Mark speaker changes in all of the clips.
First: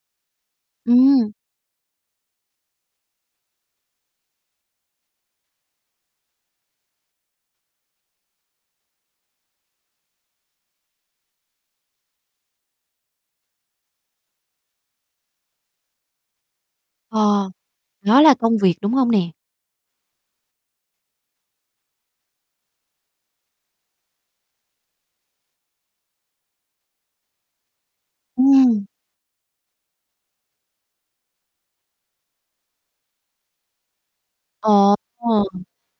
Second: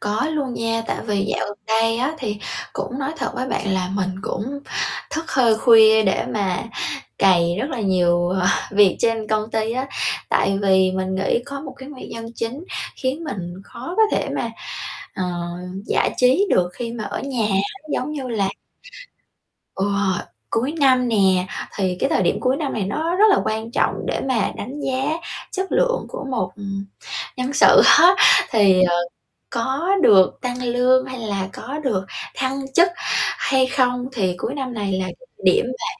Speaker 1: Có luôn nha. Tại vì
Speaker 2: Ừm.
Speaker 1: dạo gần đây á, thì cũng nói thật với bạn là mình cũng thức hơi khuya để mà cày rất là nhiều, ờ, việc trên công ty á. Tại vì mình nghĩ có một cái nguyên nhân chính khiến mình khó có thể mà, ờ, giải trí được khi mà ở nhà,
Speaker 2: Ờ,
Speaker 1: giống
Speaker 2: đó
Speaker 1: như
Speaker 2: là
Speaker 1: là
Speaker 2: công việc, đúng hông nè?
Speaker 1: Ừ, cuối năm nè, thì cái thời điểm cuối năm này nó rất là quan trọng để mà đánh giá chất lượng của một, ừm, nhân sự á. Thì,
Speaker 2: Ừm.
Speaker 1: ờ, có được tăng lương hay là có được thăng chức hay không, thì cuối năm này
Speaker 2: Ồ!
Speaker 1: là thời điểm mà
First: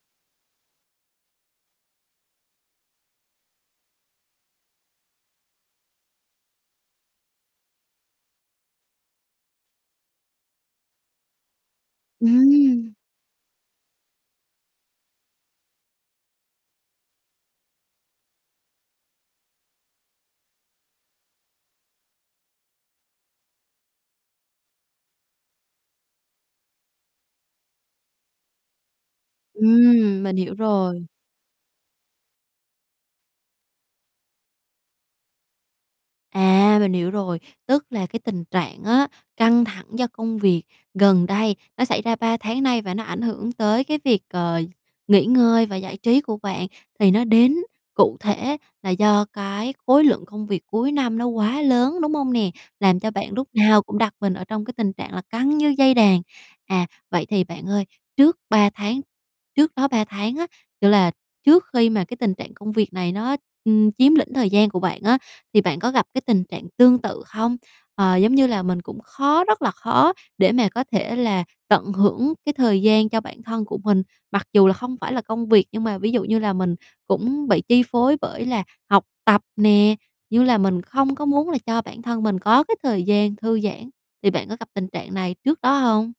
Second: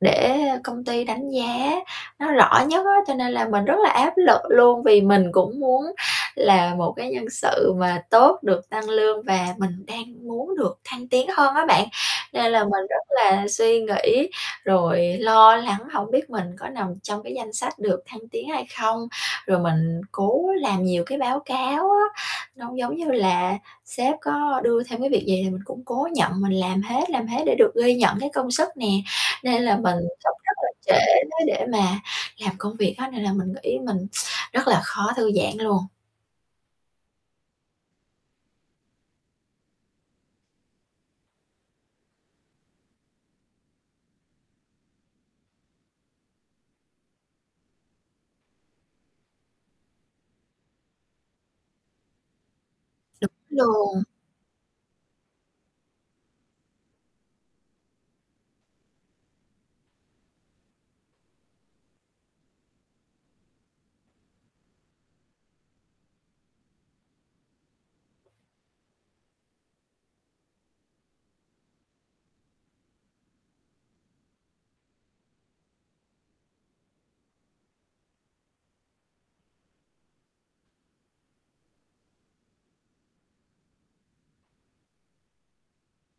Speaker 1: để công ty đánh giá nó rõ nhất á. Cho nên là mình rất là áp lực luôn vì mình cũng muốn là một cái nhân sự mà tốt, được tăng lương và mình đang muốn được thăng tiến hơn á bạn, nên là mình
Speaker 2: Ừm.
Speaker 1: rất là suy nghĩ rồi lo lắng hổng biết mình có nằm trong cái danh sách được thăng tiến hay không. Rồi mình cố làm nhiều cái báo cáo á, nó giống như là sếp có đưa thêm cái việc gì thì mình cũng cố nhận mình làm hết, làm hết để được ghi nhận cái công sức nè. Nên là mình
Speaker 2: Ừm, mình
Speaker 1: sống rất
Speaker 2: hiểu
Speaker 1: là
Speaker 2: rồi.
Speaker 1: trễ đó để mà làm công việc á, nên là mình nghĩ mình rất là khó thư giãn luôn.
Speaker 2: À, mình hiểu rồi, tức là cái tình trạng á, căng thẳng do công việc gần đây, nó xảy ra 3 tháng nay và nó ảnh hưởng tới cái việc, ờ, nghỉ ngơi và giải trí của bạn, thì nó đến cụ thể là do cái khối lượng công việc cuối năm nó quá lớn, đúng hông nè? Làm cho
Speaker 1: Đúng
Speaker 2: bạn lúc nào cũng
Speaker 1: luôn.
Speaker 2: đặt mình ở trong cái tình trạng là căng như dây đàn. À, vậy thì bạn ơi, trước 3 tháng trước đó 3 tháng á, kiểu là trước khi mà cái tình trạng công việc này nó, ưm, chiếm lĩnh thời gian của bạn á, thì bạn có gặp cái tình trạng tương tự không? Ờ, giống như là mình cũng khó rất là khó để mà có thể là tận hưởng cái thời gian cho bản thân của mình. Mặc dù là không phải là công việc, nhưng mà ví dụ như là mình cũng bị chi phối bởi là học tập nè, như là mình không có muốn là cho bản thân mình có cái thời gian thư giãn, thì bạn có gặp tình trạng này trước đó hông?